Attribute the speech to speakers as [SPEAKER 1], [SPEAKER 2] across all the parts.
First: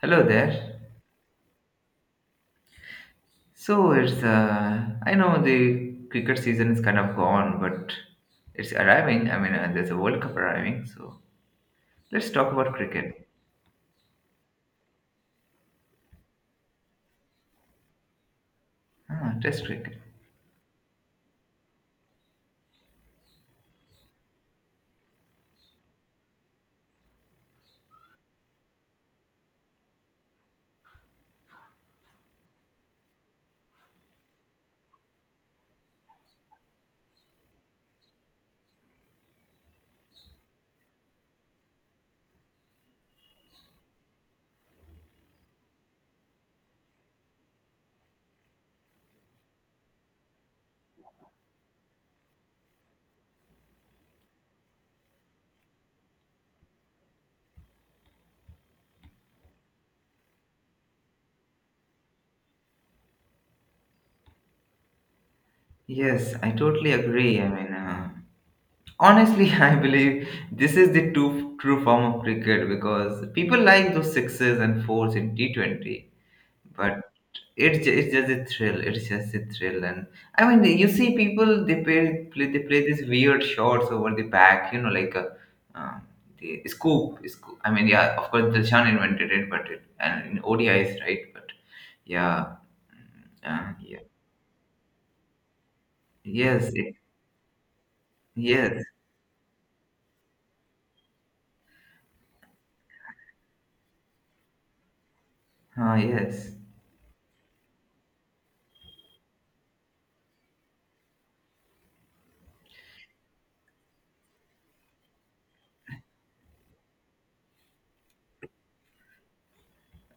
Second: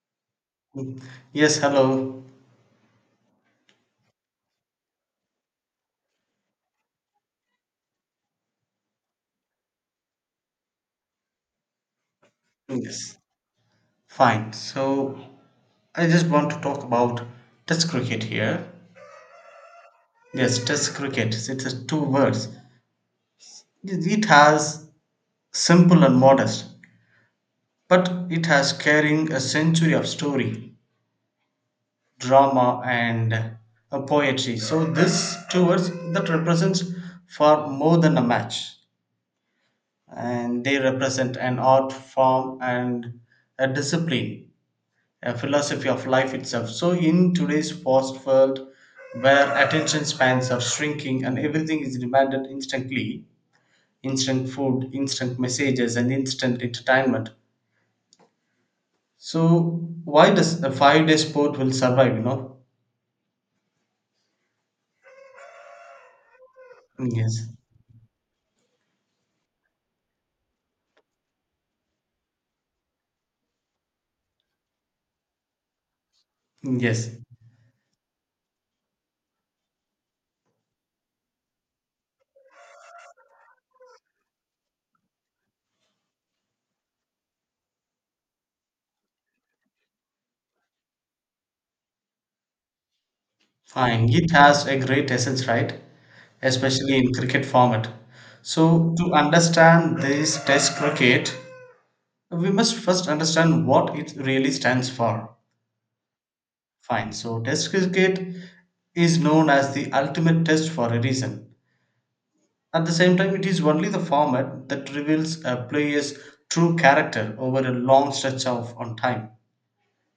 [SPEAKER 1] Hello there.
[SPEAKER 2] Yes, hello.
[SPEAKER 1] So it's I know the cricket season is kind of gone, but it's arriving. I mean, there's a World Cup arriving, so let's talk about
[SPEAKER 2] Yes,
[SPEAKER 1] cricket.
[SPEAKER 2] fine. So I just want to talk about Test cricket here.
[SPEAKER 1] Ah, Test cricket.
[SPEAKER 2] Yes, Test cricket. It's a two words. It has simple and modest, but it has carrying a century of story, drama, and a poetry. So this two words that represents far more than a match, and they represent an art form and a discipline a philosophy of life itself. So, in today's fast world, where attention spans are shrinking and everything is demanded instantly instant food, instant messages, and instant entertainment so, why does a 5-day sport will survive, you know?
[SPEAKER 1] Yes, I totally agree.
[SPEAKER 2] Yes,
[SPEAKER 1] I mean, honestly, I believe this is the true form of cricket because people like those sixes and fours in T20, but
[SPEAKER 2] yes,
[SPEAKER 1] it's just a thrill. It's just a thrill, and I mean, you see people they play, play they play these weird shots over the back, you know, like a um, the scoop. I mean, yeah, of course, Dilshan invented it, but it and in O D is, right? But yeah, mm, yeah,
[SPEAKER 2] fine. It has a great essence, right?
[SPEAKER 1] yes,
[SPEAKER 2] Especially in cricket format.
[SPEAKER 1] yes,
[SPEAKER 2] So, to understand this test cricket, we must first understand what it really stands for.
[SPEAKER 1] yes.
[SPEAKER 2] Fine. So test cricket is known as the ultimate test for a reason. At the same time, it is only the format that reveals a player's true character over a long stretch of on time.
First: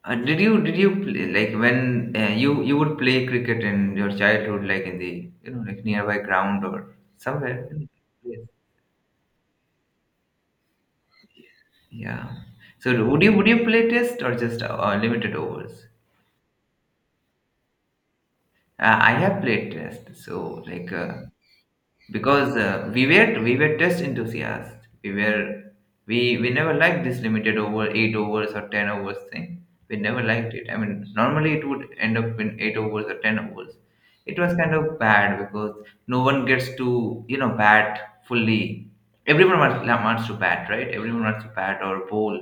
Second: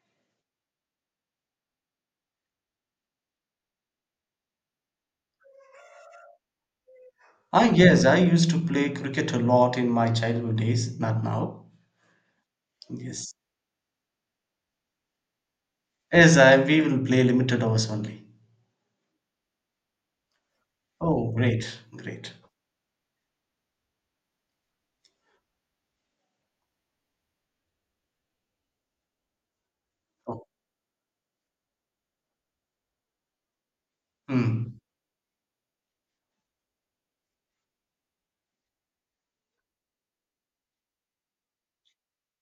[SPEAKER 1] Did you play, like when you would play cricket in your childhood, like in the, you know, like nearby ground or somewhere?
[SPEAKER 2] Ah, yes, I used to play cricket a lot in my childhood days, not now.
[SPEAKER 1] Yeah. So would you
[SPEAKER 2] Yes.
[SPEAKER 1] would you play test or just limited overs?
[SPEAKER 2] Yes, we will play limited hours only.
[SPEAKER 1] I have played test, so like
[SPEAKER 2] Oh, great, great.
[SPEAKER 1] because we were test enthusiasts. We were we never liked this limited over eight overs or ten overs thing. We never
[SPEAKER 2] Oh,
[SPEAKER 1] liked it. I mean, normally it would end up in eight overs or ten overs. It was kind
[SPEAKER 2] mm.
[SPEAKER 1] of bad because no one gets to, you know, bat fully. Everyone wants to bat, right? Everyone wants to bat or bowl.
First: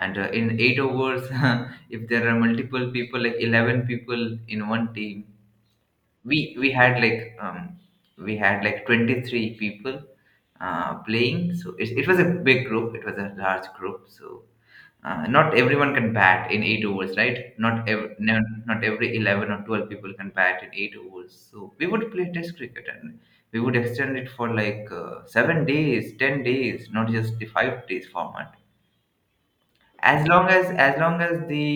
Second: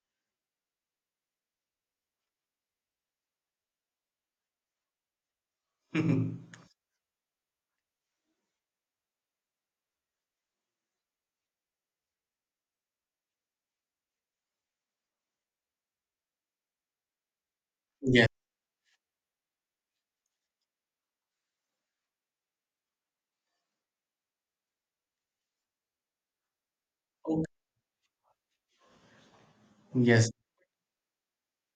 [SPEAKER 1] And in eight overs, if there are multiple people, like 11 people in one team, we we had like um we had like 23 people playing. So it was a big group, it was a large group, so not everyone can bat in eight overs, right? Not
[SPEAKER 2] Yes.
[SPEAKER 1] no, not every 11 or 12 people can bat in eight overs. So we would play test cricket, and we would extend it for like 7 days, 10 days, not just
[SPEAKER 2] Okay.
[SPEAKER 1] the 5 days format. as
[SPEAKER 2] Yes,
[SPEAKER 1] long as as long as the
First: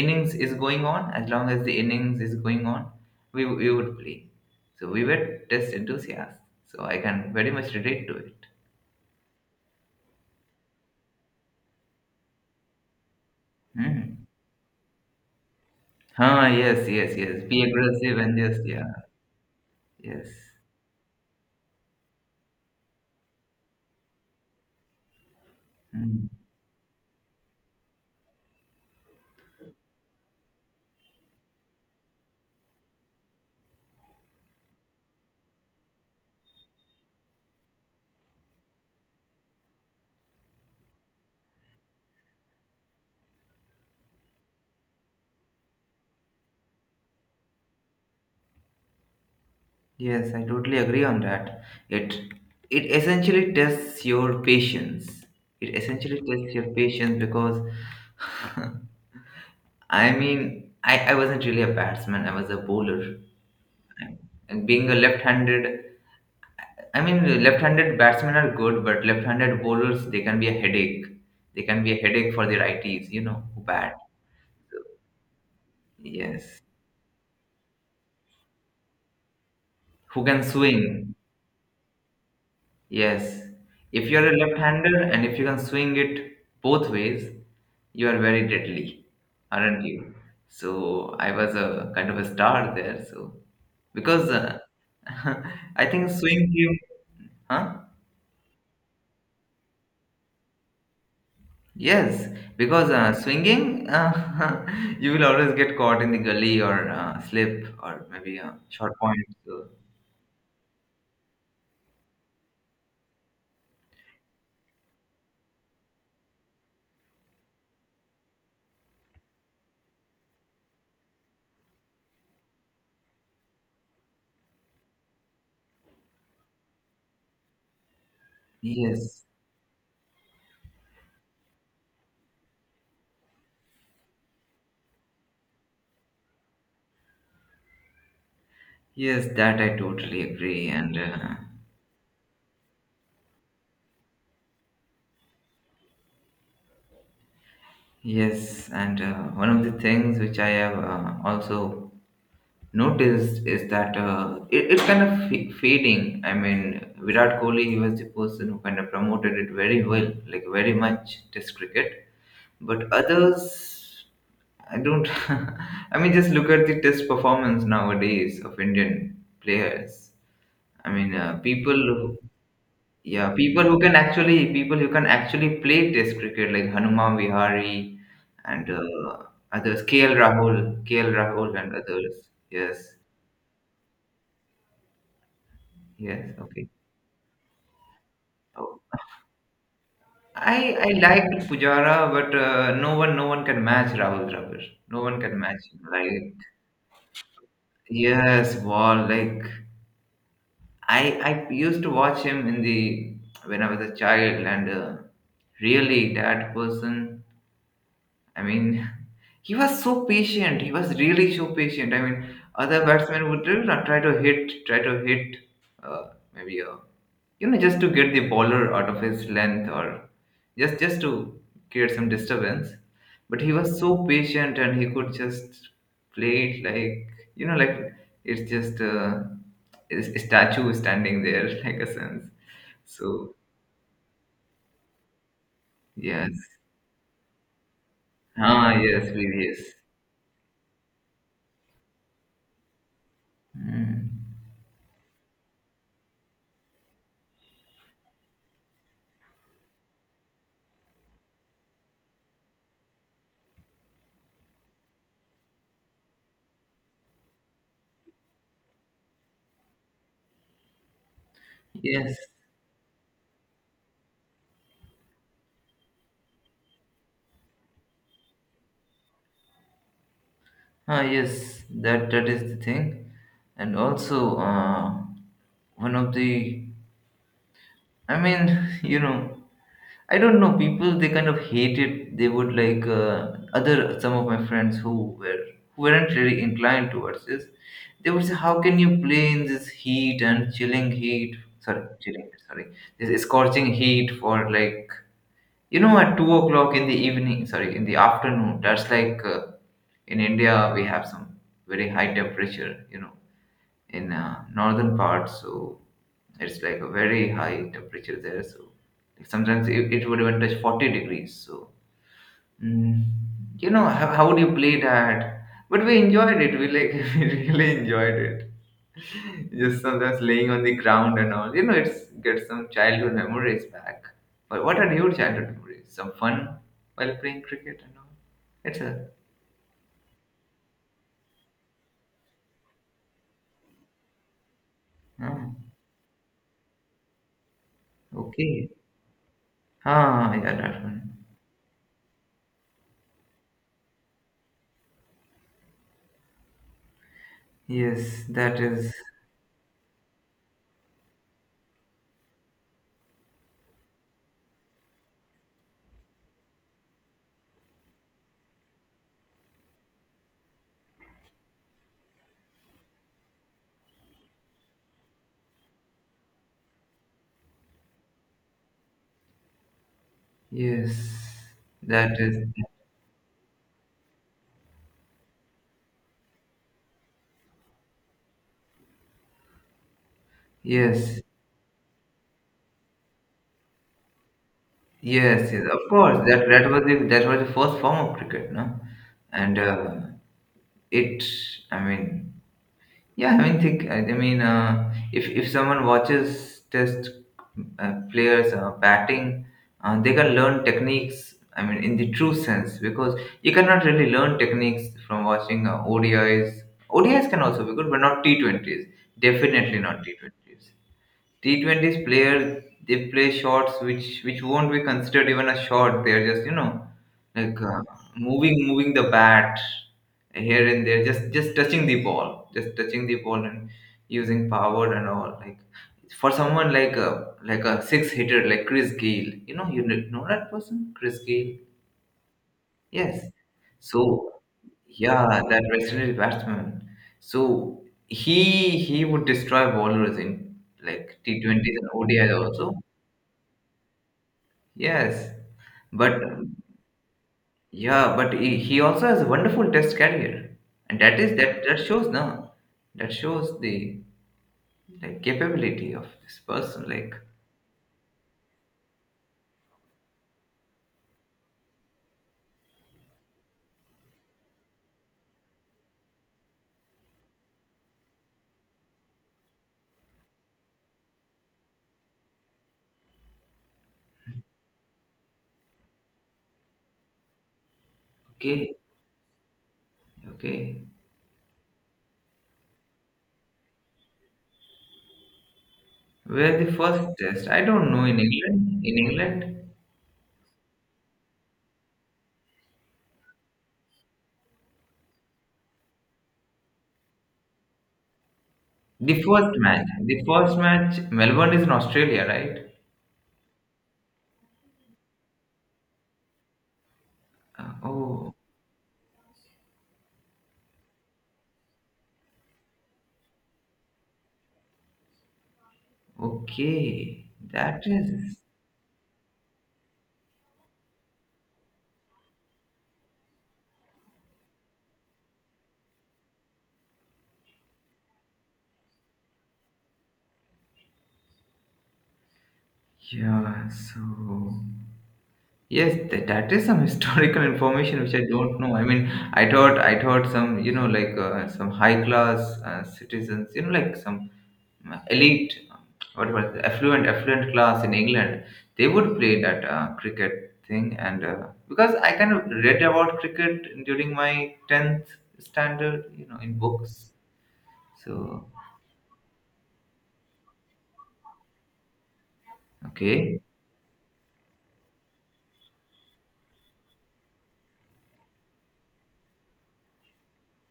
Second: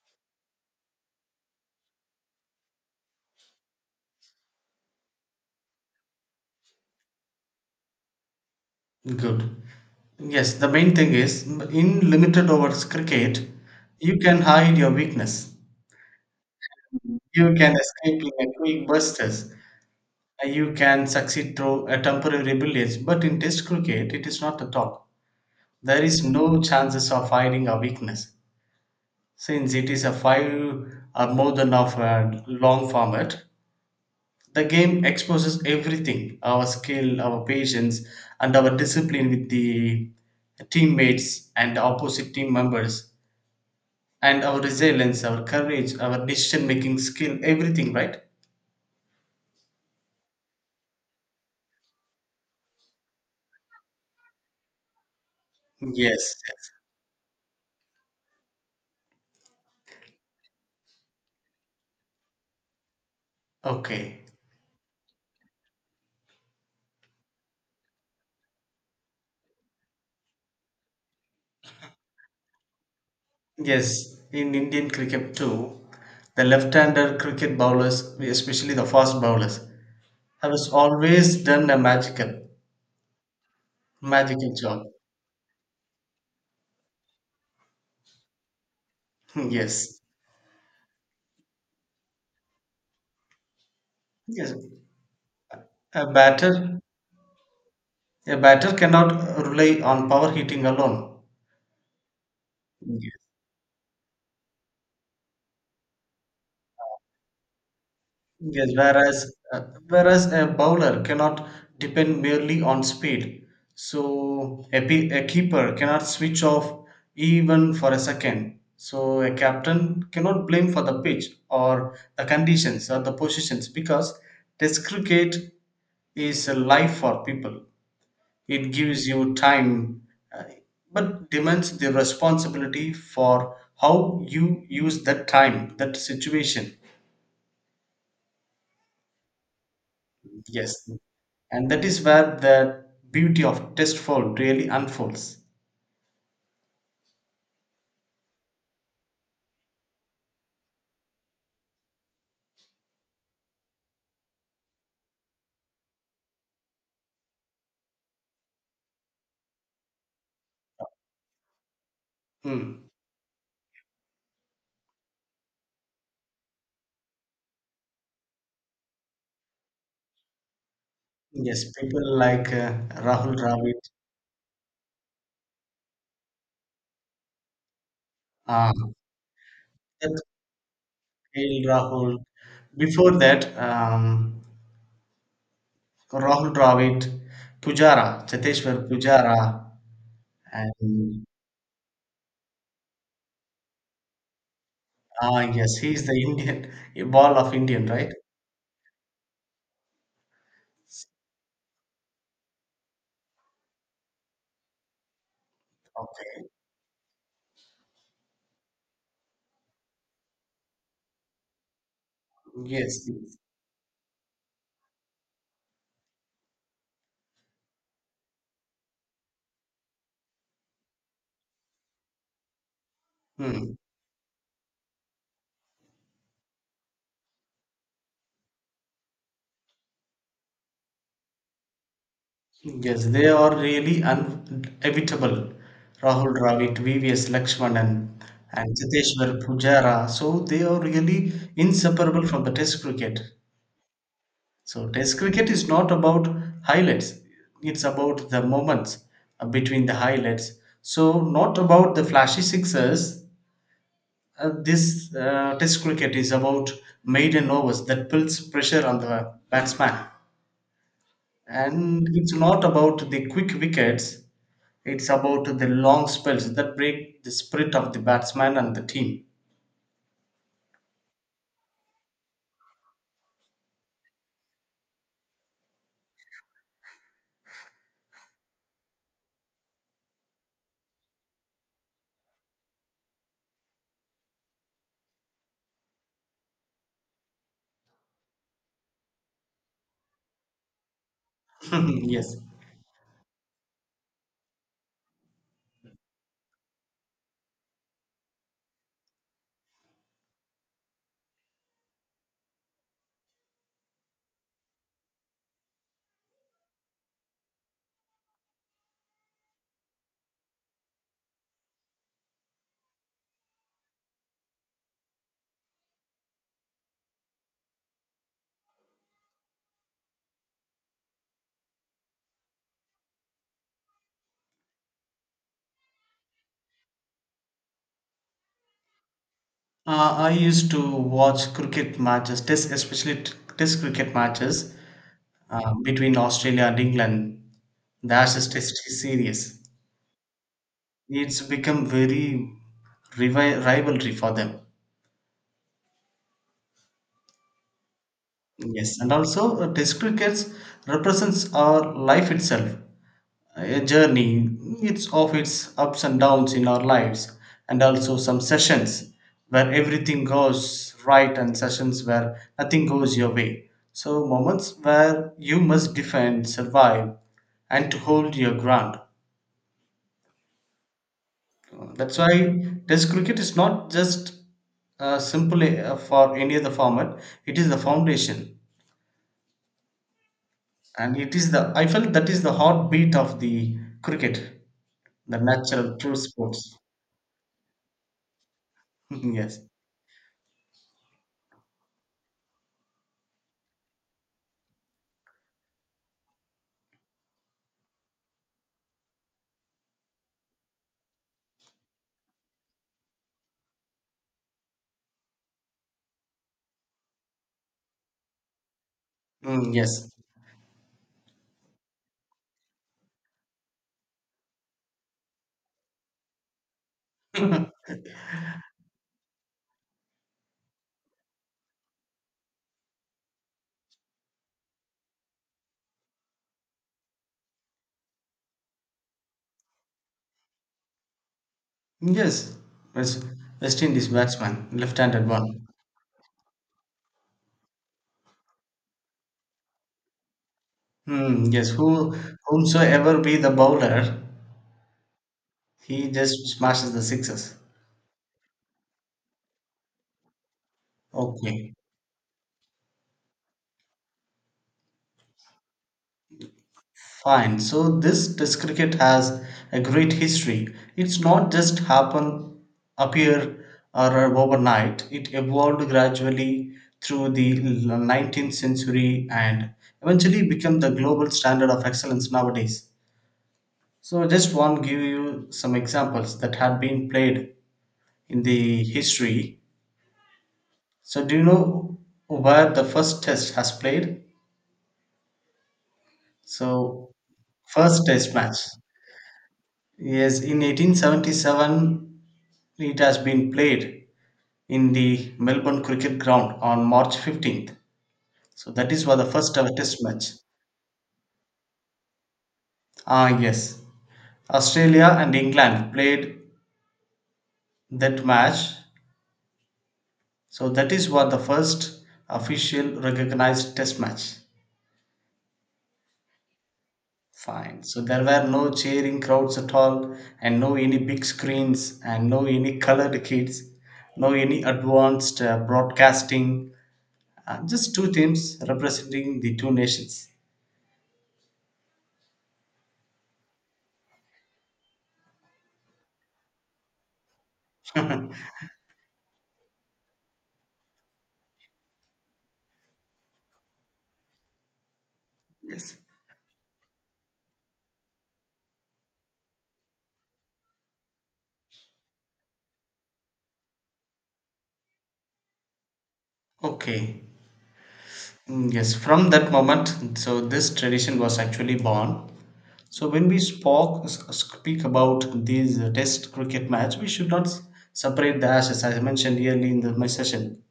[SPEAKER 1] innings is going on, as long as the innings is going on we would play. So we were test enthusiasts, so I can very much relate to it.
[SPEAKER 2] good. Yes, the main thing is in limited overs cricket,
[SPEAKER 1] Hmm.
[SPEAKER 2] you can hide your weakness.
[SPEAKER 1] Ah, yes, yes, yes.
[SPEAKER 2] You
[SPEAKER 1] Be
[SPEAKER 2] can
[SPEAKER 1] aggressive
[SPEAKER 2] escape
[SPEAKER 1] and
[SPEAKER 2] in a
[SPEAKER 1] just, yeah.
[SPEAKER 2] quick bursts.
[SPEAKER 1] Yes.
[SPEAKER 2] You can succeed through a temporary brilliance. But in Test cricket, it is not at all. There is
[SPEAKER 1] Mm.
[SPEAKER 2] no chances of hiding a weakness since it is a five or more than of a long format. The game exposes everything: our skill, our patience, and our discipline with the teammates and opposite team members. And our resilience, our courage, our decision making skill, everything, right?
[SPEAKER 1] Yes. I totally agree on that. It it essentially tests your patience. It essentially
[SPEAKER 2] Yes.
[SPEAKER 1] tests your
[SPEAKER 2] Yes.
[SPEAKER 1] patience because I mean, I wasn't really a batsman. I was a bowler.
[SPEAKER 2] Okay.
[SPEAKER 1] And being a left-handed, I mean, left-handed batsmen are good, but left-handed bowlers, they can be a headache. They can be a headache for the righties, you know, who bat.
[SPEAKER 2] Yes, in Indian cricket too, the
[SPEAKER 1] Yes,
[SPEAKER 2] left-hander cricket bowlers, especially the fast bowlers,
[SPEAKER 1] who can
[SPEAKER 2] have
[SPEAKER 1] swing?
[SPEAKER 2] always done a magical,
[SPEAKER 1] Yes, if you're a
[SPEAKER 2] magical job.
[SPEAKER 1] left-hander and if you can swing it both ways, you are very deadly,
[SPEAKER 2] Hmm,
[SPEAKER 1] aren't
[SPEAKER 2] yes.
[SPEAKER 1] you? So I was a kind of a star there. So because
[SPEAKER 2] Yes.
[SPEAKER 1] I
[SPEAKER 2] A
[SPEAKER 1] think swing
[SPEAKER 2] batter,
[SPEAKER 1] came, huh?
[SPEAKER 2] a batter cannot rely on power hitting alone.
[SPEAKER 1] Yes, because swinging, you will always get caught in the gully or slip or maybe a
[SPEAKER 2] Yes,
[SPEAKER 1] short point.
[SPEAKER 2] whereas uh,
[SPEAKER 1] So,
[SPEAKER 2] whereas a bowler cannot depend merely on speed, so a keeper cannot switch off even for a second. So a captain cannot blame for the pitch or the conditions or the positions because test cricket is a life for people. It gives
[SPEAKER 1] yes,
[SPEAKER 2] you time, uh, but demands the responsibility for how you use that time, that situation.
[SPEAKER 1] yes, that I totally agree.
[SPEAKER 2] Yes,
[SPEAKER 1] And
[SPEAKER 2] and that is where the beauty of Testfold really unfolds.
[SPEAKER 1] yes, and one of the things which I have also noticed is that it's kind of fading. I mean, Virat Kohli, he was the person who kind of promoted it very well, like very much, Test cricket.
[SPEAKER 2] Mm.
[SPEAKER 1] But others, I don't. I mean, just look at the test performance nowadays of Indian players. I mean,
[SPEAKER 2] Yes,
[SPEAKER 1] people.
[SPEAKER 2] people
[SPEAKER 1] Who,
[SPEAKER 2] like
[SPEAKER 1] yeah,
[SPEAKER 2] Rahul
[SPEAKER 1] people who
[SPEAKER 2] Dravid,
[SPEAKER 1] can actually play test cricket like Hanuman Vihari and
[SPEAKER 2] uh,
[SPEAKER 1] others. KL
[SPEAKER 2] that
[SPEAKER 1] Rahul, KL Rahul,
[SPEAKER 2] Kail
[SPEAKER 1] and
[SPEAKER 2] Rahul.
[SPEAKER 1] others. Yes,
[SPEAKER 2] Before that,
[SPEAKER 1] yes.
[SPEAKER 2] Rahul
[SPEAKER 1] Okay.
[SPEAKER 2] Dravid, Pujara,
[SPEAKER 1] Oh.
[SPEAKER 2] Cheteshwar Pujara,
[SPEAKER 1] I
[SPEAKER 2] and
[SPEAKER 1] liked Pujara, but no one can match Rahul Dravid. No one can
[SPEAKER 2] ah
[SPEAKER 1] match
[SPEAKER 2] yes,
[SPEAKER 1] him.
[SPEAKER 2] he is the
[SPEAKER 1] Like,
[SPEAKER 2] Indian, ball of Indian, right?
[SPEAKER 1] yes, ball like I I used to watch him in the when I was a child, and really
[SPEAKER 2] Okay.
[SPEAKER 1] that person. I mean, he was so patient. He was really so patient. I mean, other
[SPEAKER 2] Yes.
[SPEAKER 1] batsmen
[SPEAKER 2] Yes.
[SPEAKER 1] would, you know, try to hit, uh, maybe a, you know, just to get the bowler out of his length or just to create some disturbance, but he
[SPEAKER 2] Hmm.
[SPEAKER 1] was so patient and he could just play it like, you know, like it's just a statue standing there like a sense.
[SPEAKER 2] Yes, they
[SPEAKER 1] So
[SPEAKER 2] are really inevitable.
[SPEAKER 1] yes.
[SPEAKER 2] Rahul Dravid, VVS Lakshmanan,
[SPEAKER 1] Ah,
[SPEAKER 2] and
[SPEAKER 1] yes,
[SPEAKER 2] Jiteshwar
[SPEAKER 1] yes.
[SPEAKER 2] Pujara. So they are really inseparable from the Test cricket.
[SPEAKER 1] Mm.
[SPEAKER 2] So Test cricket is not about highlights; it's about the moments between the highlights. So not about the flashy sixes. This Test cricket is about maiden overs that puts pressure on the batsman, and
[SPEAKER 1] Yes.
[SPEAKER 2] it's not about the quick wickets. It's about the long spells that break the spirit of the batsman and the team.
[SPEAKER 1] Ah, yes. That is the thing, and also one of the. I mean, you know, I don't know, people they kind of hate it. They would like other, some of my friends were who weren't really inclined towards this. They would say, how can you play in this heat and chilling heat? Sorry, chilling.
[SPEAKER 2] Yes.
[SPEAKER 1] Sorry, this scorching heat for like, you know, at 2 o'clock in the evening. Sorry, in the afternoon. That's like in India we have some very high temperature. You know, in northern parts, so it's like a very high temperature there. So sometimes it would even touch 40 degrees. So, mm, you know, how do you play that? But we enjoyed it. We like we really enjoyed it. Just sometimes laying on the ground and all. You know, it's get some childhood memories back. But what are your childhood memories? Some fun while playing cricket and all. It's a
[SPEAKER 2] I used to watch cricket matches, test, especially test cricket matches
[SPEAKER 1] Oh,
[SPEAKER 2] between Australia and England, the Ashes
[SPEAKER 1] okay.
[SPEAKER 2] Test series.
[SPEAKER 1] Ah, yeah, that one.
[SPEAKER 2] It's become very rivalry for them.
[SPEAKER 1] Yes, that is.
[SPEAKER 2] Yes, and also test cricket represents our life itself. A journey, it's of its ups and downs in our lives, and also some sessions where everything goes right and sessions where nothing goes your way. So moments where you must defend survive and to hold your ground.
[SPEAKER 1] Yes,
[SPEAKER 2] That's
[SPEAKER 1] that is.
[SPEAKER 2] why test cricket is not just simply for any other format. It is the foundation, and
[SPEAKER 1] Yes,
[SPEAKER 2] it is the I felt that is the heartbeat of the cricket, the
[SPEAKER 1] yes, yes. Of
[SPEAKER 2] natural true
[SPEAKER 1] course,
[SPEAKER 2] sports.
[SPEAKER 1] that was the first form of cricket, no? And
[SPEAKER 2] Yes.
[SPEAKER 1] it I mean yeah I mean think I mean, if someone watches test players batting, they can learn techniques, I mean, in the true sense, because you cannot really learn techniques from watching odis can also be good but not T20s,
[SPEAKER 2] Mm,
[SPEAKER 1] definitely not
[SPEAKER 2] yes.
[SPEAKER 1] t20s players. They play shots which won't be considered even a shot. They are just, you know, like moving the bat here and there, just touching the ball and using power and all, like for someone like a six hitter like Chris Gayle. You know, that person, Chris Gayle?
[SPEAKER 2] Yes.
[SPEAKER 1] Yes.
[SPEAKER 2] West, West
[SPEAKER 1] So,
[SPEAKER 2] Indies batsman,
[SPEAKER 1] yeah,
[SPEAKER 2] left-handed
[SPEAKER 1] that
[SPEAKER 2] one.
[SPEAKER 1] West Indian batsman. So he would destroy bowlers in like
[SPEAKER 2] Mm, yes.
[SPEAKER 1] T20s and
[SPEAKER 2] Who
[SPEAKER 1] odis also.
[SPEAKER 2] whomsoever be the bowler,
[SPEAKER 1] Yes,
[SPEAKER 2] he
[SPEAKER 1] but
[SPEAKER 2] just smashes the sixes.
[SPEAKER 1] yeah, but he also has a wonderful test career, and that is that
[SPEAKER 2] Okay.
[SPEAKER 1] that shows now. That shows the, like, capability of this person. Like,
[SPEAKER 2] Fine. So this test cricket has a great history. It's not just happen appear or overnight. It evolved gradually through the 19th century and eventually became the global standard of excellence nowadays. So just want give you some examples that had been played in
[SPEAKER 1] okay,
[SPEAKER 2] the history.
[SPEAKER 1] okay,
[SPEAKER 2] So do you know where the first test has played?
[SPEAKER 1] where the first
[SPEAKER 2] So
[SPEAKER 1] test? I don't know,
[SPEAKER 2] first
[SPEAKER 1] in
[SPEAKER 2] test match.
[SPEAKER 1] England. In England,
[SPEAKER 2] Yes, in 1877 it has been played in the Melbourne Cricket Ground on March 15th. So that is where
[SPEAKER 1] the
[SPEAKER 2] the first
[SPEAKER 1] first
[SPEAKER 2] ever
[SPEAKER 1] match,
[SPEAKER 2] test
[SPEAKER 1] the
[SPEAKER 2] match.
[SPEAKER 1] first match. Melbourne is in Australia, right?
[SPEAKER 2] Ah yes. Australia and England played that
[SPEAKER 1] Oh,
[SPEAKER 2] match. So that is what the first official recognized test match.
[SPEAKER 1] okay. That
[SPEAKER 2] Fine. So there
[SPEAKER 1] is,
[SPEAKER 2] were no cheering crowds at all, and no any big screens, and no any colored kids, no any advanced broadcasting. Just two teams representing the two nations.
[SPEAKER 1] yeah. So yes, that is some historical information which I don't know. I mean, I thought some, you know, like some high class citizens, you know, like some elite,
[SPEAKER 2] Yes.
[SPEAKER 1] whatever, affluent class in England, they would play that cricket thing. And because I kind of read about cricket during my 10th standard, you know, in books.
[SPEAKER 2] Okay.
[SPEAKER 1] So,
[SPEAKER 2] Mm, yes. From that moment, so this tradition was actually born. So when
[SPEAKER 1] okay.
[SPEAKER 2] we speak about these test cricket match, we should not separate the ashes, as I mentioned early in my session.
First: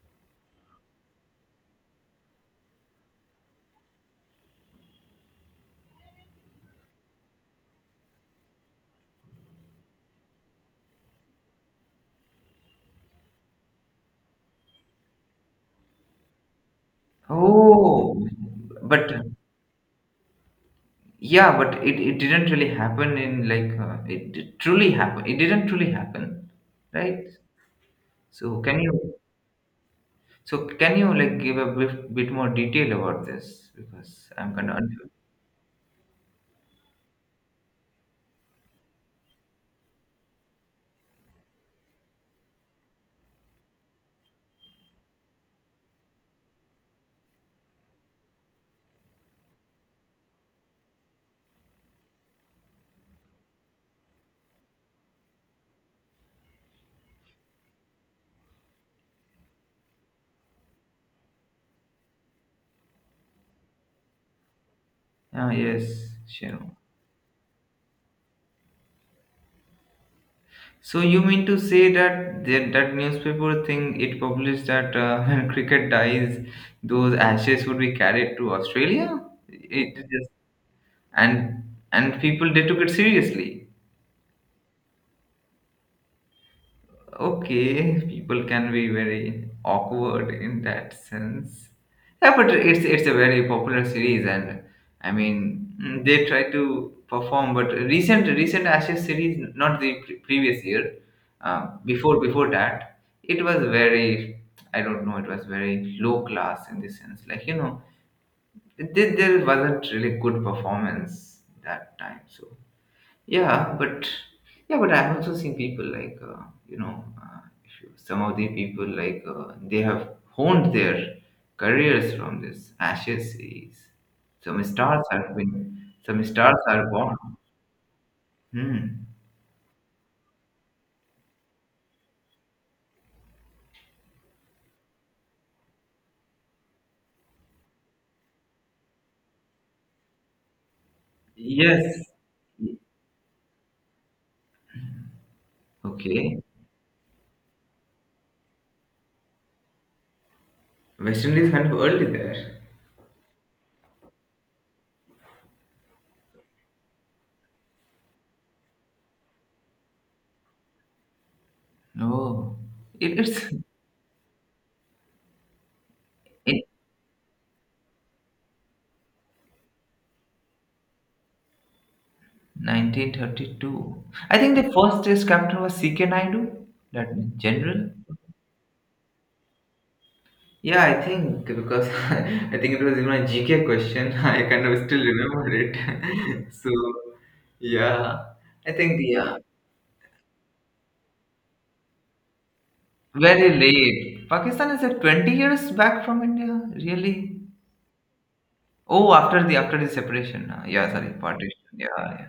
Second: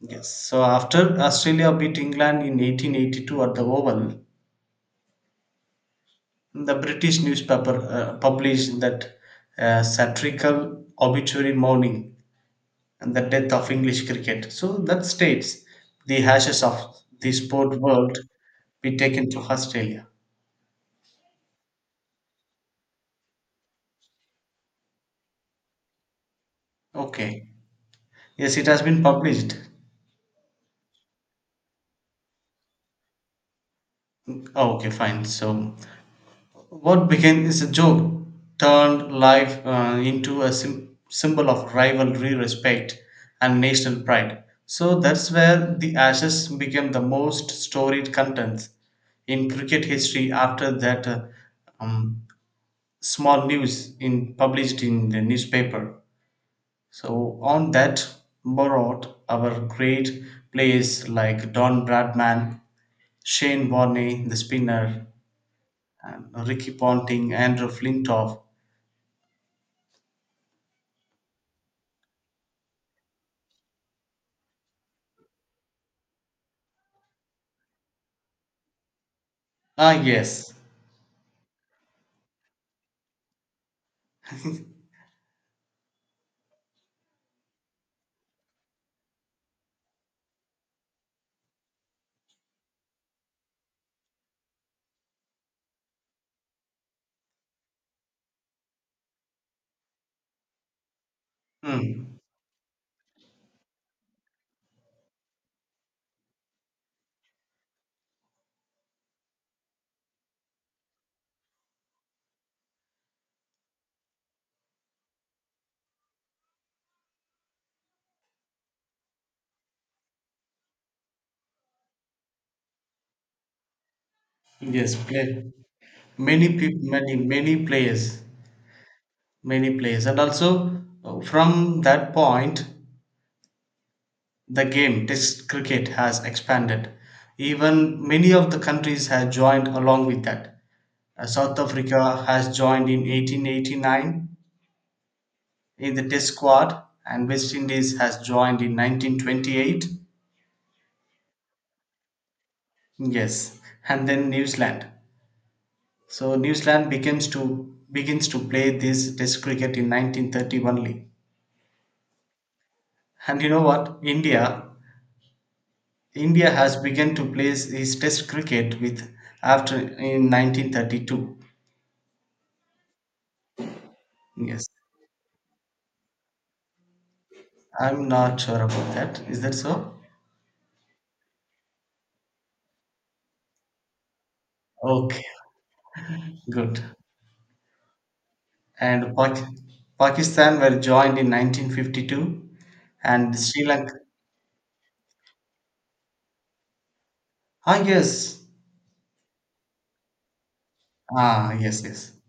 [SPEAKER 2] Yes. So after Australia beat England in 1882 at the Oval, the British newspaper published that satirical obituary mourning and the death of English cricket. So that states the ashes of the sport world
[SPEAKER 1] Oh,
[SPEAKER 2] be
[SPEAKER 1] but
[SPEAKER 2] taken to Australia.
[SPEAKER 1] yeah, but it didn't really happen in like did truly happen. It didn't truly happen, right?
[SPEAKER 2] Okay. Yes,
[SPEAKER 1] So
[SPEAKER 2] it
[SPEAKER 1] can
[SPEAKER 2] has
[SPEAKER 1] you,
[SPEAKER 2] been published.
[SPEAKER 1] so can you, like, give a bit more detail about this because I'm kind
[SPEAKER 2] Oh,
[SPEAKER 1] of
[SPEAKER 2] okay,
[SPEAKER 1] unsure.
[SPEAKER 2] fine. So what began as a joke turned life into a sim symbol of rivalry, respect, and national pride. So that's where the Ashes became the most storied contents in cricket history after that um, small news in published in the newspaper. So on that borrowed our great players like Don Bradman, Shane Warne, the spinner,
[SPEAKER 1] Ah, yes,
[SPEAKER 2] and Ricky
[SPEAKER 1] sure.
[SPEAKER 2] Ponting, Andrew Flintoff.
[SPEAKER 1] So you mean to say that that, newspaper thing it published that when cricket dies, those ashes would be carried to Australia? It
[SPEAKER 2] Ah,
[SPEAKER 1] just
[SPEAKER 2] yes.
[SPEAKER 1] and and people they took it seriously. Okay, people can be very awkward in that sense. Yeah, but it's a very popular series, and I mean, they try to perform, but recent ashes series, not the previous year.
[SPEAKER 2] Hmm.
[SPEAKER 1] Before that, it was very, I don't know, it was very low class, in the sense like, you know, there wasn't really good performance that time. So yeah, but yeah, but I've also seen people like if you, some of the people like they have honed their careers from this Ashes series. Some
[SPEAKER 2] Yes,
[SPEAKER 1] stars have
[SPEAKER 2] play.
[SPEAKER 1] been, some
[SPEAKER 2] Many
[SPEAKER 1] stars
[SPEAKER 2] people,
[SPEAKER 1] are
[SPEAKER 2] many,
[SPEAKER 1] born.
[SPEAKER 2] many players,
[SPEAKER 1] Hmm.
[SPEAKER 2] many players. And also, from that point, the game, Test cricket, has expanded. Even many of the countries have joined along with that. South
[SPEAKER 1] Yes.
[SPEAKER 2] Africa has joined in 1889 in the Test
[SPEAKER 1] Okay.
[SPEAKER 2] squad, and West Indies has joined in 1928.
[SPEAKER 1] West Indies kind of early there.
[SPEAKER 2] Yes, and then New Zealand. So New Zealand begins to play this test cricket in 1930 only.
[SPEAKER 1] No,
[SPEAKER 2] And
[SPEAKER 1] it's
[SPEAKER 2] you know what? India
[SPEAKER 1] in
[SPEAKER 2] has begun to play his test cricket with after in 1932.
[SPEAKER 1] 1932. I think
[SPEAKER 2] Yes.
[SPEAKER 1] the first test captain was CK Naidu, that general.
[SPEAKER 2] I'm not sure about that. Is that so?
[SPEAKER 1] Yeah, I think because I think it was in my GK question. I kind of still
[SPEAKER 2] Okay,
[SPEAKER 1] remember it. So,
[SPEAKER 2] good.
[SPEAKER 1] yeah, I think,
[SPEAKER 2] And
[SPEAKER 1] yeah,
[SPEAKER 2] Pakistan were joined in 1952 and
[SPEAKER 1] very
[SPEAKER 2] Sri Lanka.
[SPEAKER 1] late. Pakistan is at 20 years back from India, really?
[SPEAKER 2] Ah, yes.
[SPEAKER 1] Oh, after the separation. Yeah, sorry,
[SPEAKER 2] Ah,
[SPEAKER 1] partition.
[SPEAKER 2] yes,
[SPEAKER 1] Yeah,
[SPEAKER 2] yes.
[SPEAKER 1] yeah.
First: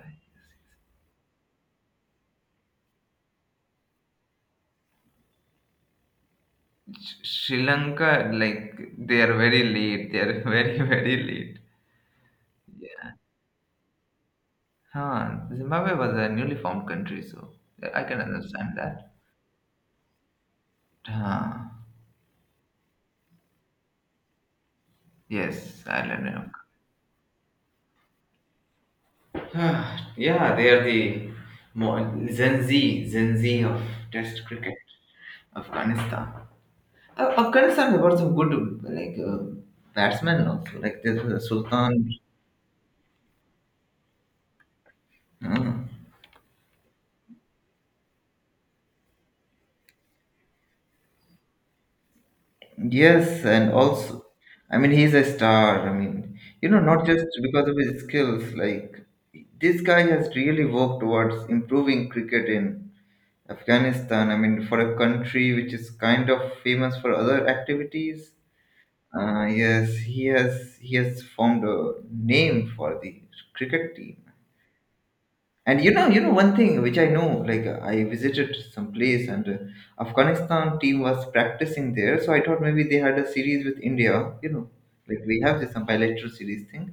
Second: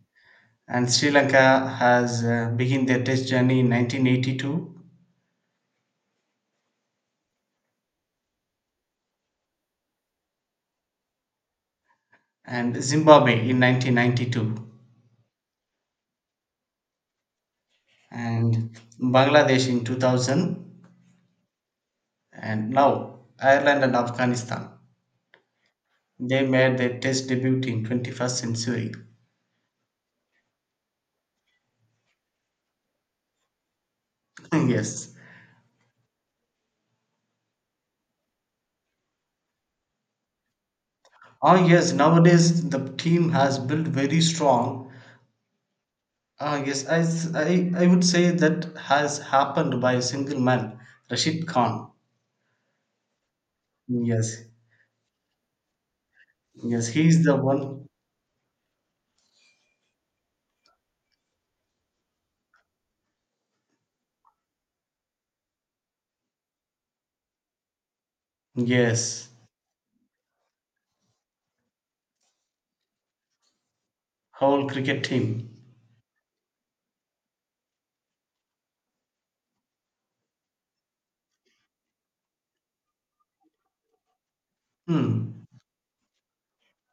[SPEAKER 2] And Sri Lanka has begun their test journey in 1982
[SPEAKER 1] Sri Lanka, like, they are very late. They are very, very late.
[SPEAKER 2] and Zimbabwe in 1992
[SPEAKER 1] Huh. Zimbabwe was a newly formed country, so I can understand
[SPEAKER 2] and
[SPEAKER 1] that.
[SPEAKER 2] Bangladesh in 2000
[SPEAKER 1] Huh.
[SPEAKER 2] and now Ireland and Afghanistan.
[SPEAKER 1] Yes, Ireland, yeah.
[SPEAKER 2] They made their test debut in 21st century.
[SPEAKER 1] Ah, yeah, they are the more Gen Z, Gen Z of Test cricket,
[SPEAKER 2] Yes.
[SPEAKER 1] Afghanistan. Afghanistan have got some good, like batsmen also, like this
[SPEAKER 2] Ah yes,
[SPEAKER 1] Sultan.
[SPEAKER 2] nowadays the team has built very strong.
[SPEAKER 1] uh,
[SPEAKER 2] Ah yes, I would say that has happened by a single man, Rashid Khan.
[SPEAKER 1] Yes, and also,
[SPEAKER 2] Yes,
[SPEAKER 1] I mean, he's a star. I mean, you know,
[SPEAKER 2] yes,
[SPEAKER 1] not
[SPEAKER 2] he is
[SPEAKER 1] just
[SPEAKER 2] the
[SPEAKER 1] because of
[SPEAKER 2] one.
[SPEAKER 1] his skills, like this guy has really worked towards improving cricket in Afghanistan. I mean, for a country which is kind of famous for other activities,
[SPEAKER 2] Yes,
[SPEAKER 1] Yes, he has formed a name for the cricket team.
[SPEAKER 2] whole cricket team.
[SPEAKER 1] And you know one thing which I know, like I visited some place and Afghanistan team was practicing there, so I thought maybe they had a series with India. You know, like we
[SPEAKER 2] Hmm.
[SPEAKER 1] have this some bilateral series thing,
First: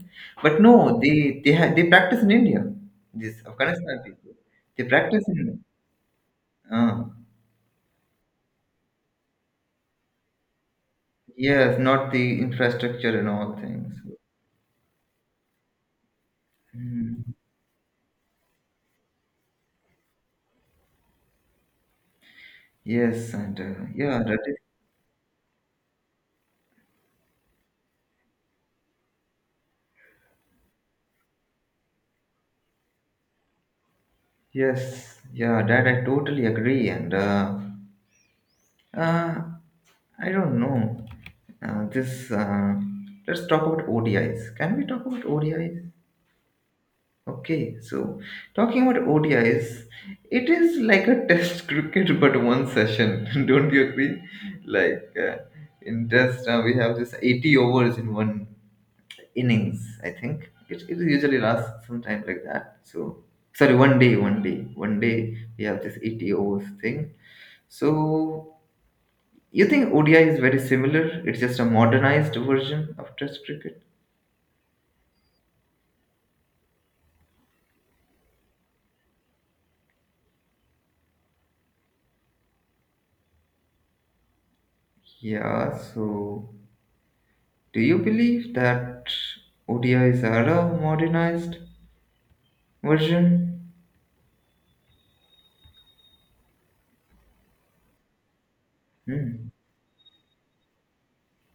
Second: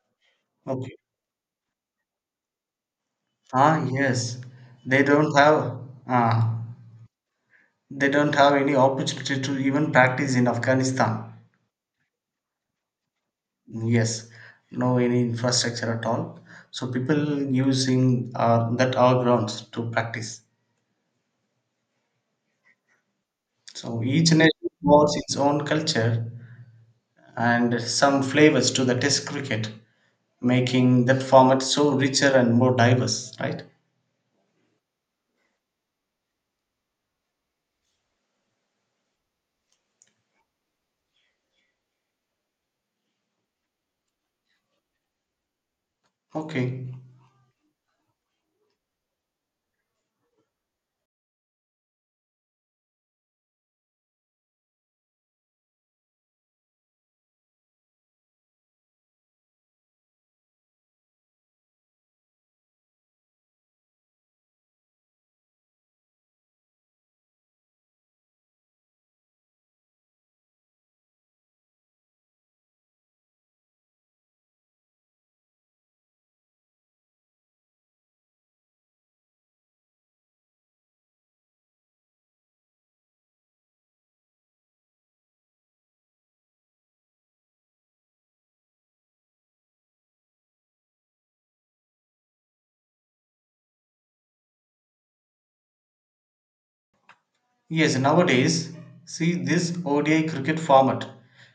[SPEAKER 1] but
[SPEAKER 2] Okay.
[SPEAKER 1] no, they practice in India. This
[SPEAKER 2] Ah,
[SPEAKER 1] Afghanistan people,
[SPEAKER 2] yes.
[SPEAKER 1] they
[SPEAKER 2] They
[SPEAKER 1] practice
[SPEAKER 2] don't
[SPEAKER 1] in
[SPEAKER 2] have ah,
[SPEAKER 1] uh,
[SPEAKER 2] they don't have any opportunity to even practice in Afghanistan.
[SPEAKER 1] yes, not the infrastructure and all things.
[SPEAKER 2] Yes, no any infrastructure at all. So
[SPEAKER 1] Mm.
[SPEAKER 2] people using that our grounds to practice.
[SPEAKER 1] Yes, and
[SPEAKER 2] So
[SPEAKER 1] yeah,
[SPEAKER 2] each
[SPEAKER 1] that
[SPEAKER 2] nation was its own culture and some flavors to the test cricket, making that format so richer and more diverse, right?
[SPEAKER 1] Yes, yeah, that I totally agree, and uh, I don't know. This Let's talk about ODIs. Can we talk about ODIs?
[SPEAKER 2] Okay.
[SPEAKER 1] Okay, so talking about ODIs, it is like a test cricket but one session. Don't you agree? Like uh, in test, we have this 80 overs in one innings. I think it usually lasts some time like that. So sorry, 1 day we have this 80 overs thing. So you think ODI is very similar? It's just a modernized version of Test cricket. Yeah. So do you believe that ODIs are a modernized version?
[SPEAKER 2] Yes, nowadays, see
[SPEAKER 1] Hmm.
[SPEAKER 2] this ODI cricket format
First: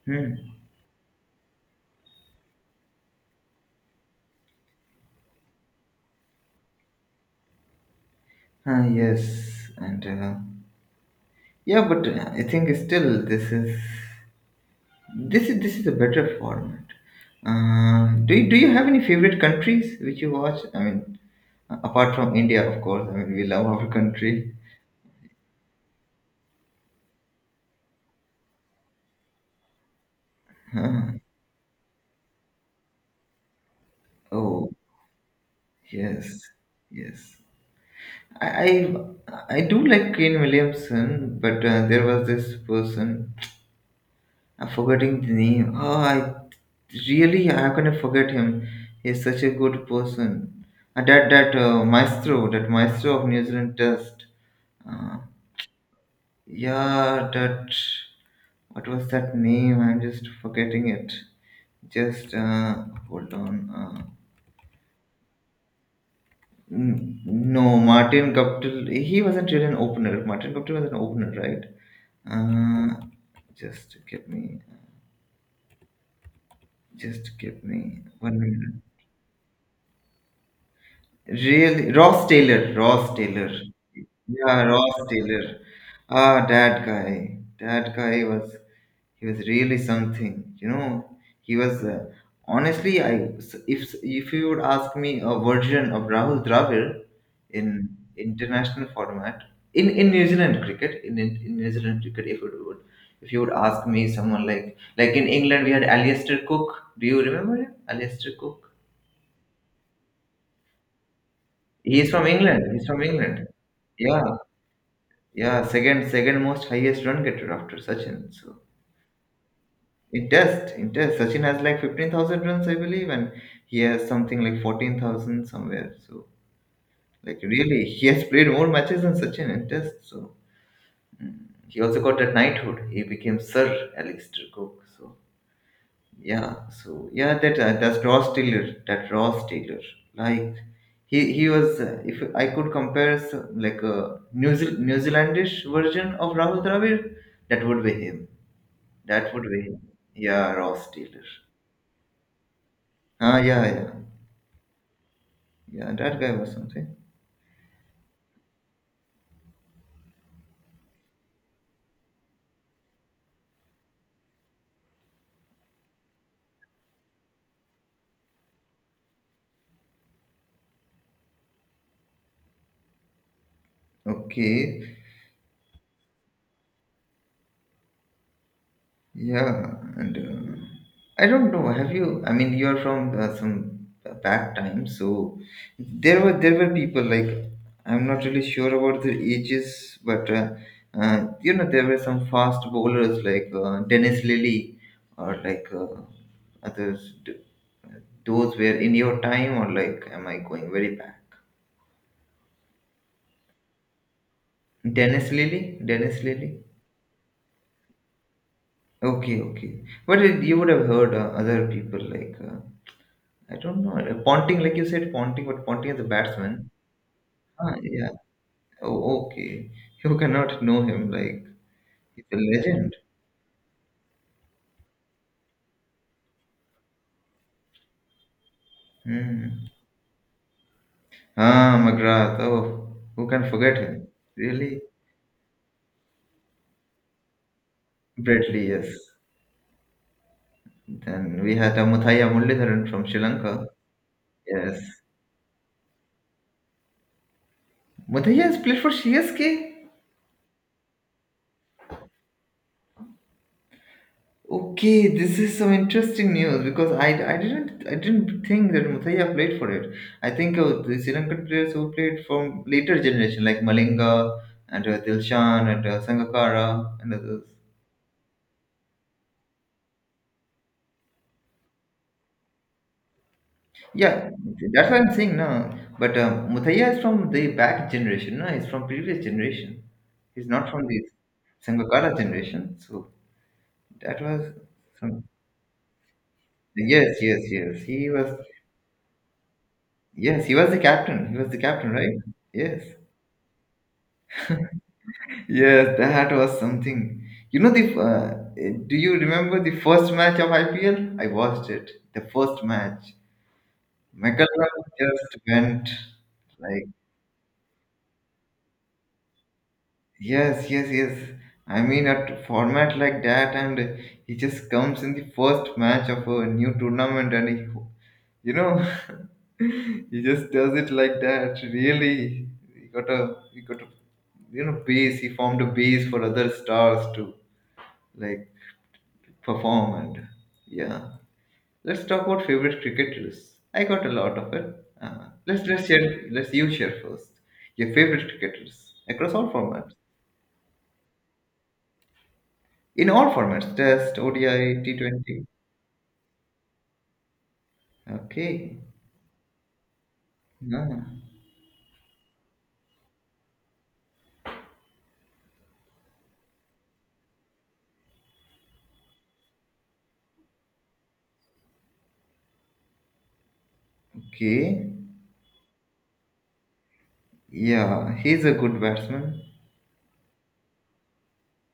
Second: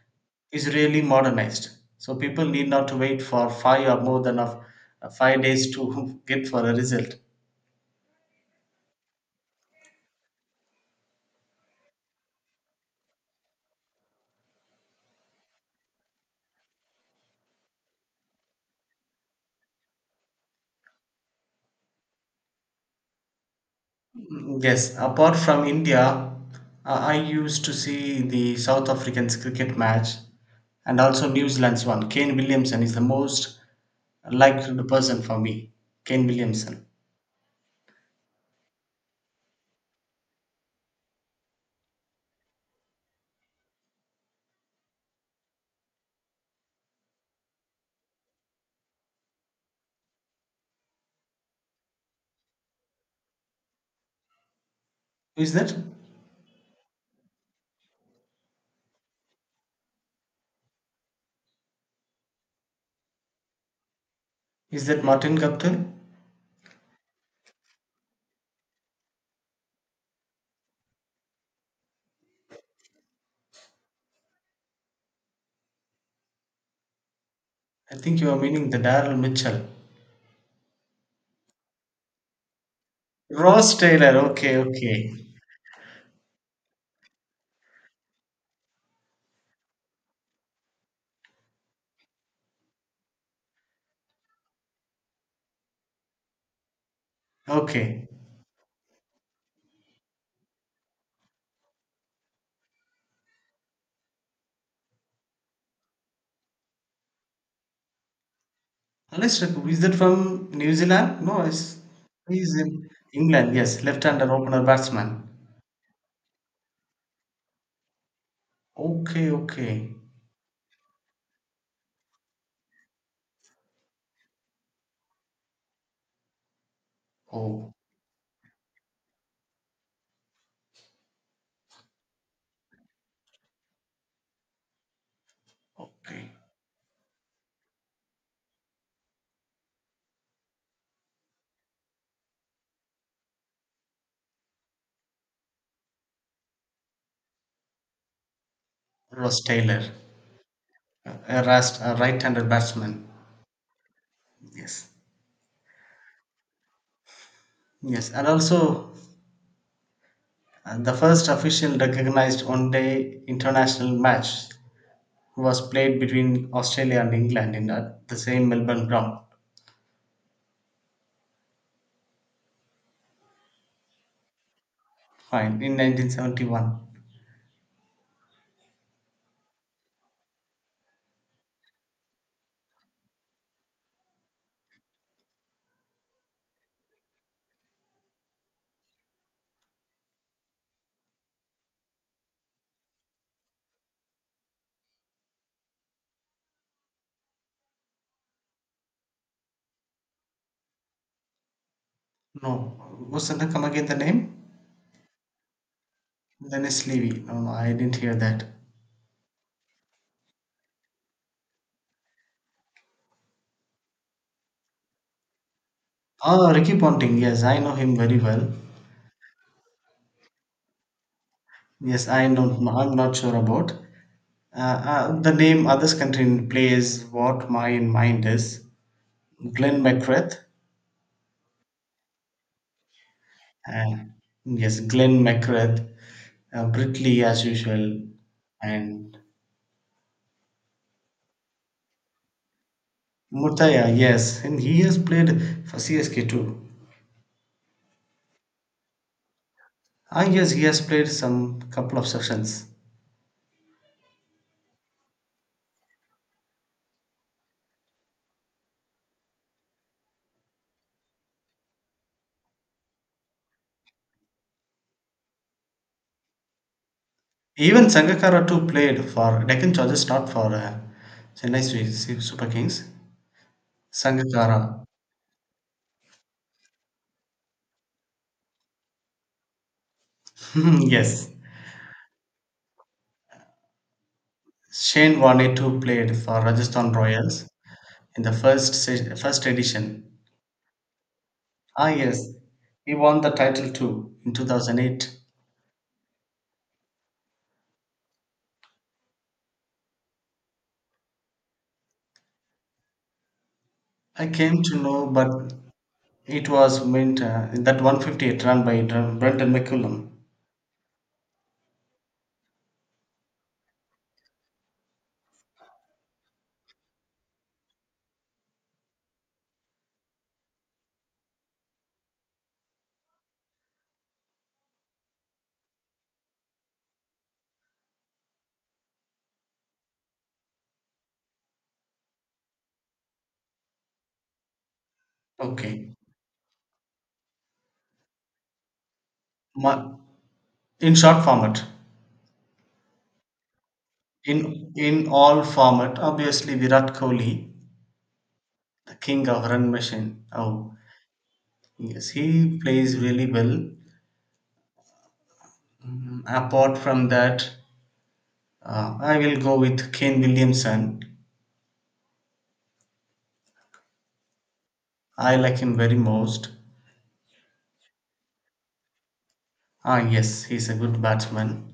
[SPEAKER 1] Hmm.
[SPEAKER 2] is really modernized. So people need not to wait for five or more than of 5 days to get for a result.
[SPEAKER 1] Yes. And yeah, but I think still this is a better format. Do you have any favorite countries which you watch? I mean, apart from India, of course. I mean, we love our country.
[SPEAKER 2] Mm, yes, apart from India, I used to see the South Africans cricket match and also New Zealand's one. Kane Williamson is the most liked
[SPEAKER 1] Oh.
[SPEAKER 2] person for me. Kane
[SPEAKER 1] Yes,
[SPEAKER 2] Williamson.
[SPEAKER 1] yes. I I do like Kane Williamson, but there was this person. I'm forgetting the name. Oh, I really I'm gonna forget him. He's such a good person. And that that maestro, that maestro of New Zealand Test. Uh,
[SPEAKER 2] Who is that?
[SPEAKER 1] yeah, that. What was that name? I'm just forgetting it. Just hold on. Uh,
[SPEAKER 2] Is that Martin Guptill?
[SPEAKER 1] No, Martin Guptill, he wasn't really an opener. Martin Guptill was an opener, right? Uh, just give me, just give
[SPEAKER 2] I
[SPEAKER 1] me
[SPEAKER 2] think you
[SPEAKER 1] one
[SPEAKER 2] are meaning
[SPEAKER 1] minute.
[SPEAKER 2] the Daryl Mitchell.
[SPEAKER 1] Really, Ross Taylor.
[SPEAKER 2] Ross Taylor. Okay,
[SPEAKER 1] Yeah, Ross
[SPEAKER 2] okay,
[SPEAKER 1] Taylor. Ah, that guy. That guy was. He was really something, you know. He was honestly, I. If you would ask me a version of Rahul Dravid in
[SPEAKER 2] okay.
[SPEAKER 1] international format in New Zealand cricket, if it would if you would ask me someone like in England we had Alistair Cook. Do you remember him? Alistair Cook.
[SPEAKER 2] Alex Rakub, is that from New Zealand? No,
[SPEAKER 1] He is from
[SPEAKER 2] he's
[SPEAKER 1] England. He's
[SPEAKER 2] in
[SPEAKER 1] from England.
[SPEAKER 2] England, yes,
[SPEAKER 1] Yeah,
[SPEAKER 2] left-hander opener batsman.
[SPEAKER 1] yeah. Second most highest run getter after Sachin. So.
[SPEAKER 2] Okay, okay.
[SPEAKER 1] It does. It does. Sachin has like 15,000 runs, I believe, and he has something like 14,000 somewhere. So, like,
[SPEAKER 2] Oh,
[SPEAKER 1] really, he has played more matches than Sachin in Test. So, he also got a knighthood. He became Sir Alistair Cook. So,
[SPEAKER 2] okay.
[SPEAKER 1] yeah. So, yeah, that's Ross Taylor. That Ross Taylor. Like, if I could compare like a New Zealandish version of Rahul Dravid, that would be him. That
[SPEAKER 2] Ross
[SPEAKER 1] would be him.
[SPEAKER 2] Taylor,
[SPEAKER 1] Yeah, Ross Taylor.
[SPEAKER 2] a right handed batsman.
[SPEAKER 1] Ah, yeah, yeah.
[SPEAKER 2] Yes,
[SPEAKER 1] Yeah, that guy was something.
[SPEAKER 2] yes. And also, the first official recognized one-day international match was played between Australia and England in at the same Melbourne ground.
[SPEAKER 1] Okay.
[SPEAKER 2] Fine, in 1971.
[SPEAKER 1] Yeah, and I don't know. Have you? I mean, you're from some back time, so there were people like. I'm not really sure about their ages, but you know, there were some fast bowlers like Dennis Lilly or like others. Those were in your time, or like am I going very back?
[SPEAKER 2] No, wasn't that come again the name?
[SPEAKER 1] Dennis Lilly, Dennis Lilly.
[SPEAKER 2] Dennis Levy. No, no, I didn't hear that.
[SPEAKER 1] Okay, okay. But it, you would have heard other people like, I don't know, Ponting, like you said, Ponting, but Ponting is a
[SPEAKER 2] Oh,
[SPEAKER 1] batsman.
[SPEAKER 2] Ricky Ponting. Yes, I
[SPEAKER 1] Ah,
[SPEAKER 2] know him
[SPEAKER 1] yeah.
[SPEAKER 2] very well.
[SPEAKER 1] Oh, okay. You cannot know him. Like
[SPEAKER 2] Yes,
[SPEAKER 1] he's
[SPEAKER 2] I
[SPEAKER 1] a
[SPEAKER 2] don't. I'm
[SPEAKER 1] legend.
[SPEAKER 2] not sure about the name. Others country plays what my mind is.
[SPEAKER 1] Hmm.
[SPEAKER 2] Glenn McGrath.
[SPEAKER 1] Ah, McGrath. Oh, who can forget
[SPEAKER 2] Uh,
[SPEAKER 1] him? Really,
[SPEAKER 2] yes, Glenn McGrath. Britley as usual,
[SPEAKER 1] Bradley. Yes.
[SPEAKER 2] and
[SPEAKER 1] Then we had a Muthaiya Muralidharan from Sri Lanka.
[SPEAKER 2] Mutaya. Yes, and
[SPEAKER 1] Yes.
[SPEAKER 2] he has played for CSK too.
[SPEAKER 1] Muthaiya has played for CSK.
[SPEAKER 2] Ah, yes, he has played some couple of sessions.
[SPEAKER 1] Okay, this is some interesting news because I didn't think that Muthaiya played for it. I think the Sri Lankan players who played from later generation like Malinga and Dilshan and Sangakkara and others.
[SPEAKER 2] Even Sangakkara too played for Deccan Chargers, not for Chennai Super Kings.
[SPEAKER 1] Yeah,
[SPEAKER 2] Sangakkara.
[SPEAKER 1] that's what I'm saying now. But Muthaiya is from the back generation. No, he's from previous generation. He's not from the
[SPEAKER 2] Yes,
[SPEAKER 1] Sangakkara generation. So that was
[SPEAKER 2] Shane
[SPEAKER 1] some.
[SPEAKER 2] Warne too played for Rajasthan
[SPEAKER 1] Yes, yes,
[SPEAKER 2] Royals
[SPEAKER 1] yes. He
[SPEAKER 2] in the
[SPEAKER 1] was.
[SPEAKER 2] first edition.
[SPEAKER 1] Yes, he was the captain. He was the
[SPEAKER 2] Ah
[SPEAKER 1] captain, right?
[SPEAKER 2] yes,
[SPEAKER 1] Yes.
[SPEAKER 2] he won the title too in 2008.
[SPEAKER 1] Yes, that was something. You know the do you remember the first match of IPL? I watched it. The first match.
[SPEAKER 2] I
[SPEAKER 1] McCallum
[SPEAKER 2] came to know,
[SPEAKER 1] just
[SPEAKER 2] but
[SPEAKER 1] went
[SPEAKER 2] it
[SPEAKER 1] like,
[SPEAKER 2] was meant in that 158 run by Brendan McCullum.
[SPEAKER 1] yes, yes, yes. I mean a format like that, and he just comes in the first match of a new tournament and he, you know, he just does it like that. Really, he got a you know, base, he formed a base for other stars too. Like performed. Yeah. Let's talk about favorite cricketers. I got a lot of it. Let's
[SPEAKER 2] Okay,
[SPEAKER 1] share. Let's you share first. Your favorite cricketers across all formats.
[SPEAKER 2] Ma- in short format,
[SPEAKER 1] In all formats, Test,
[SPEAKER 2] in
[SPEAKER 1] ODI,
[SPEAKER 2] in all
[SPEAKER 1] T20.
[SPEAKER 2] format, obviously Virat Kohli,
[SPEAKER 1] Okay.
[SPEAKER 2] the king of run machine. Oh
[SPEAKER 1] Yeah.
[SPEAKER 2] yes, he plays really well. Mm, apart from that. I will go with Kane Williamson.
[SPEAKER 1] Okay.
[SPEAKER 2] I like him very most.
[SPEAKER 1] Yeah, he's a good batsman.
[SPEAKER 2] Ah, yes, he's a good batsman.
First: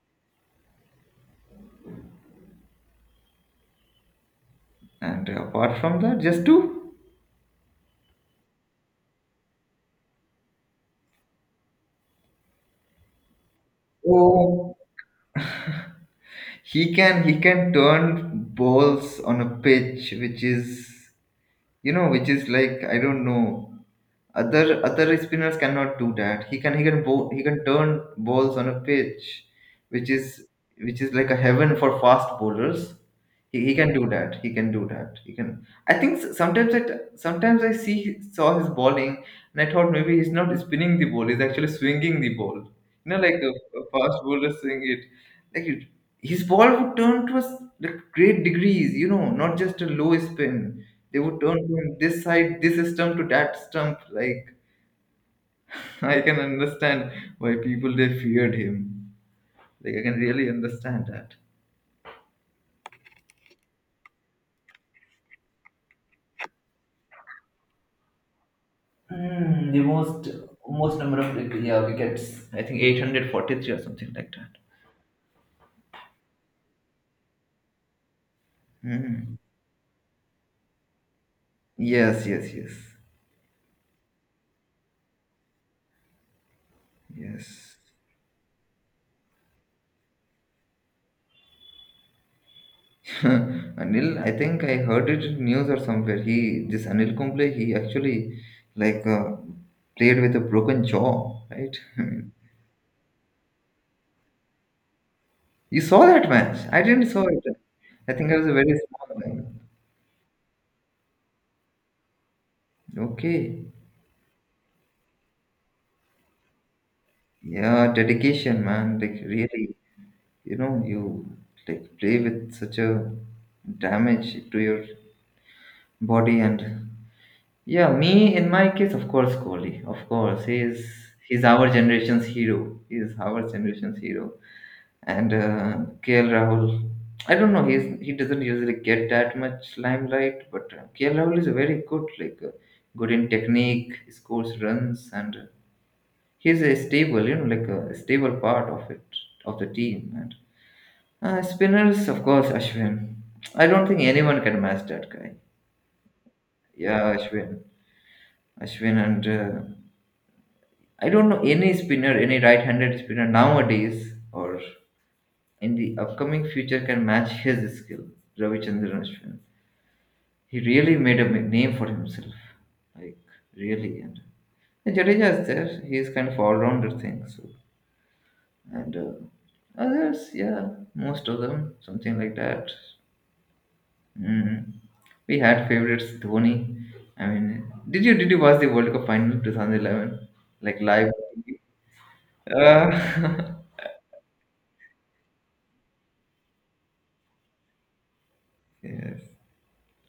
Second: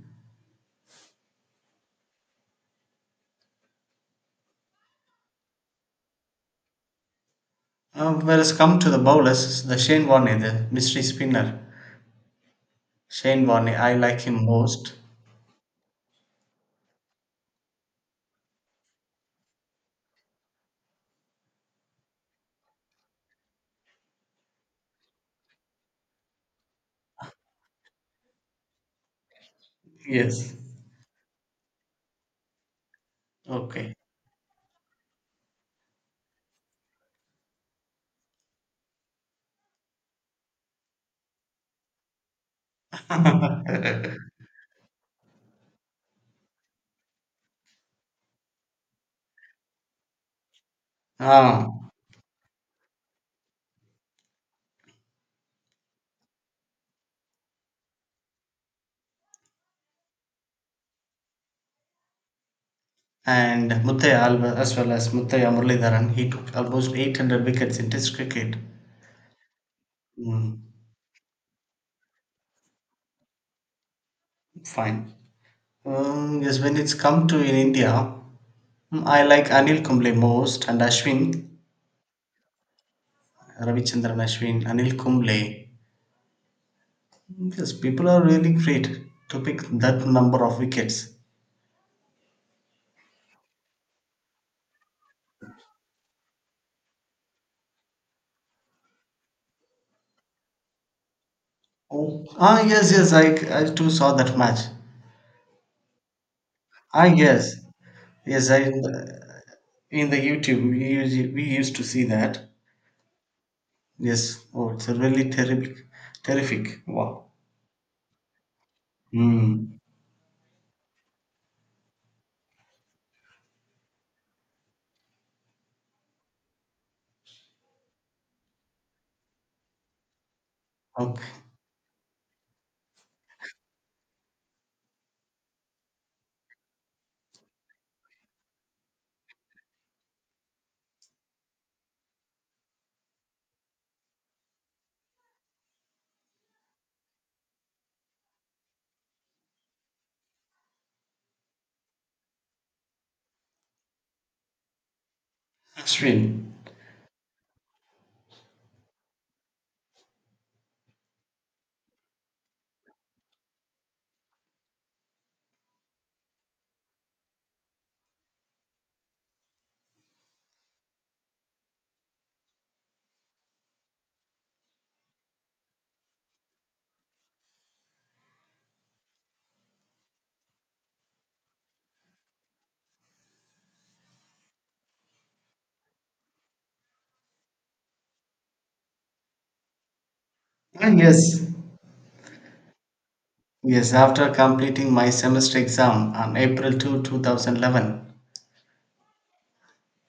[SPEAKER 1] And apart from that, just two.
[SPEAKER 2] Whereas come to the bowlers, the Shane Warne, the mystery spinner. Shane Warne, I like him
[SPEAKER 1] Oh,
[SPEAKER 2] most.
[SPEAKER 1] he can turn balls on a pitch, which is, you know, which is like, I don't know. Other spinners cannot do that. He can turn balls on a pitch, which is
[SPEAKER 2] Yes.
[SPEAKER 1] which is like a heaven for fast bowlers. He can
[SPEAKER 2] Okay.
[SPEAKER 1] do that. He can do that. He can. I think sometimes I see saw his bowling and I thought maybe he's not spinning the ball. He's actually swinging the ball. You know, like a fast bowler swing it. Like his ball would turn to us like great degrees, you know, not just a low spin. They would turn
[SPEAKER 2] ah,
[SPEAKER 1] from this side, this stump to that stump. Like I can understand why people they feared him. Like I can really understand that.
[SPEAKER 2] and Muthaya Alva- as well as Muthaya Muralidharan, he took almost 800 wickets in Test cricket.
[SPEAKER 1] Hmm, the most
[SPEAKER 2] Mm,
[SPEAKER 1] most number of like, yeah, wickets. I think 843 or something like that.
[SPEAKER 2] fine. Yes, when it's come to in India, I
[SPEAKER 1] Hmm.
[SPEAKER 2] like Anil Kumble most and Ashwin.
[SPEAKER 1] Yes, yes, yes,
[SPEAKER 2] Ravichandran Ashwin, Anil Kumble. Yes,
[SPEAKER 1] yes.
[SPEAKER 2] people are really great to pick that number of wickets.
[SPEAKER 1] Anil, I think I heard it in news or somewhere. He, this Anil Kumble, he actually like played with a broken jaw, right? I
[SPEAKER 2] Oh,
[SPEAKER 1] mean,
[SPEAKER 2] ah, yes, yes, I too saw that match.
[SPEAKER 1] you saw that match? I
[SPEAKER 2] Ah,
[SPEAKER 1] didn't saw it.
[SPEAKER 2] yes,
[SPEAKER 1] I think I was
[SPEAKER 2] yes,
[SPEAKER 1] a
[SPEAKER 2] I
[SPEAKER 1] very small guy.
[SPEAKER 2] in the YouTube we used to see that.
[SPEAKER 1] Okay.
[SPEAKER 2] Yes, oh, it's a really terrific, terrific. Wow.
[SPEAKER 1] Yeah, dedication, man. Like really,
[SPEAKER 2] Hmm.
[SPEAKER 1] you know, you like play with such a damage to your body. And yeah, me in my case, of course, Kohli. Of course, he is he's
[SPEAKER 2] Okay.
[SPEAKER 1] our generation's hero. He is our generation's hero. And KL Rahul. I don't know. He doesn't usually get that much limelight, but KL Rahul is very good, like good in technique, scores runs, and he's a stable, you know, like a stable part of it of the team. And spinners, of course, Ashwin. I don't think anyone can match that guy.
[SPEAKER 2] Ashwin.
[SPEAKER 1] Yeah, Ashwin, and I don't know any spinner, any right-handed spinner nowadays, or in the upcoming future can match his skill, Ravichandran Ashwin. He really made a name for himself, like really. And Jadeja is there; he is kind of all-rounder thing. So and others, yeah, most of them, something like that. Mm. We had favorites Dhoni. I mean, did you watch the World Cup final 2011 like
[SPEAKER 2] Ah,
[SPEAKER 1] live?
[SPEAKER 2] yes,
[SPEAKER 1] Uh,
[SPEAKER 2] yes. After completing my semester exam on April 2nd, 2, 2011,
[SPEAKER 1] yes.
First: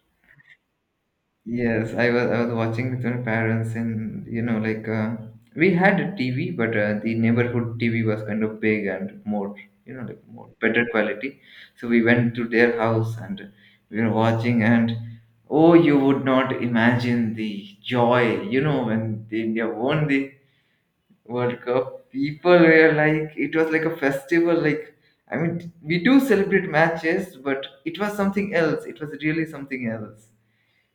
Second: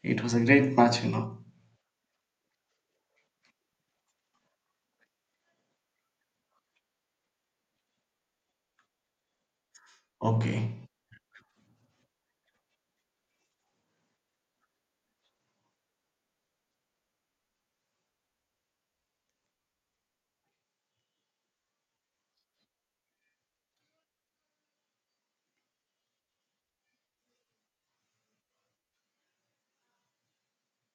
[SPEAKER 2] it was a great match, you know.
[SPEAKER 1] Yes, I was watching with my parents, and you know, like we had a TV, but the neighborhood TV was kind of big and more, you know, like more better
[SPEAKER 2] Okay.
[SPEAKER 1] quality. So we went to their house and we were watching, and oh, you would not imagine the joy, you know, when the India won the World Cup. People were like, it was like a festival. Like, I mean, we do celebrate matches, but it was something else. It was really something else,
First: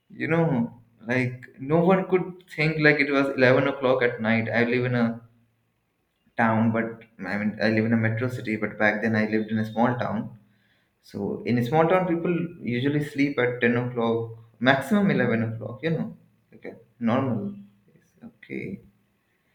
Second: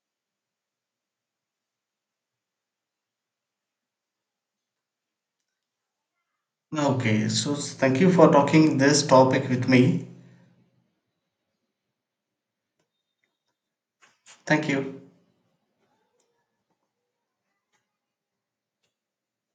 [SPEAKER 1] you know, like no one could think. Like, it was 11 o'clock at night. I live in a town, but
[SPEAKER 2] Okay,
[SPEAKER 1] I mean,
[SPEAKER 2] so
[SPEAKER 1] I live in a
[SPEAKER 2] thank you
[SPEAKER 1] metro
[SPEAKER 2] for
[SPEAKER 1] city, but
[SPEAKER 2] talking
[SPEAKER 1] back
[SPEAKER 2] this
[SPEAKER 1] then I
[SPEAKER 2] topic
[SPEAKER 1] lived in a
[SPEAKER 2] with
[SPEAKER 1] small
[SPEAKER 2] me.
[SPEAKER 1] town. So in a small town people usually sleep at 10 o'clock,
[SPEAKER 2] Thank you.
[SPEAKER 1] maximum 11 o'clock, you know. Okay, normal. Okay.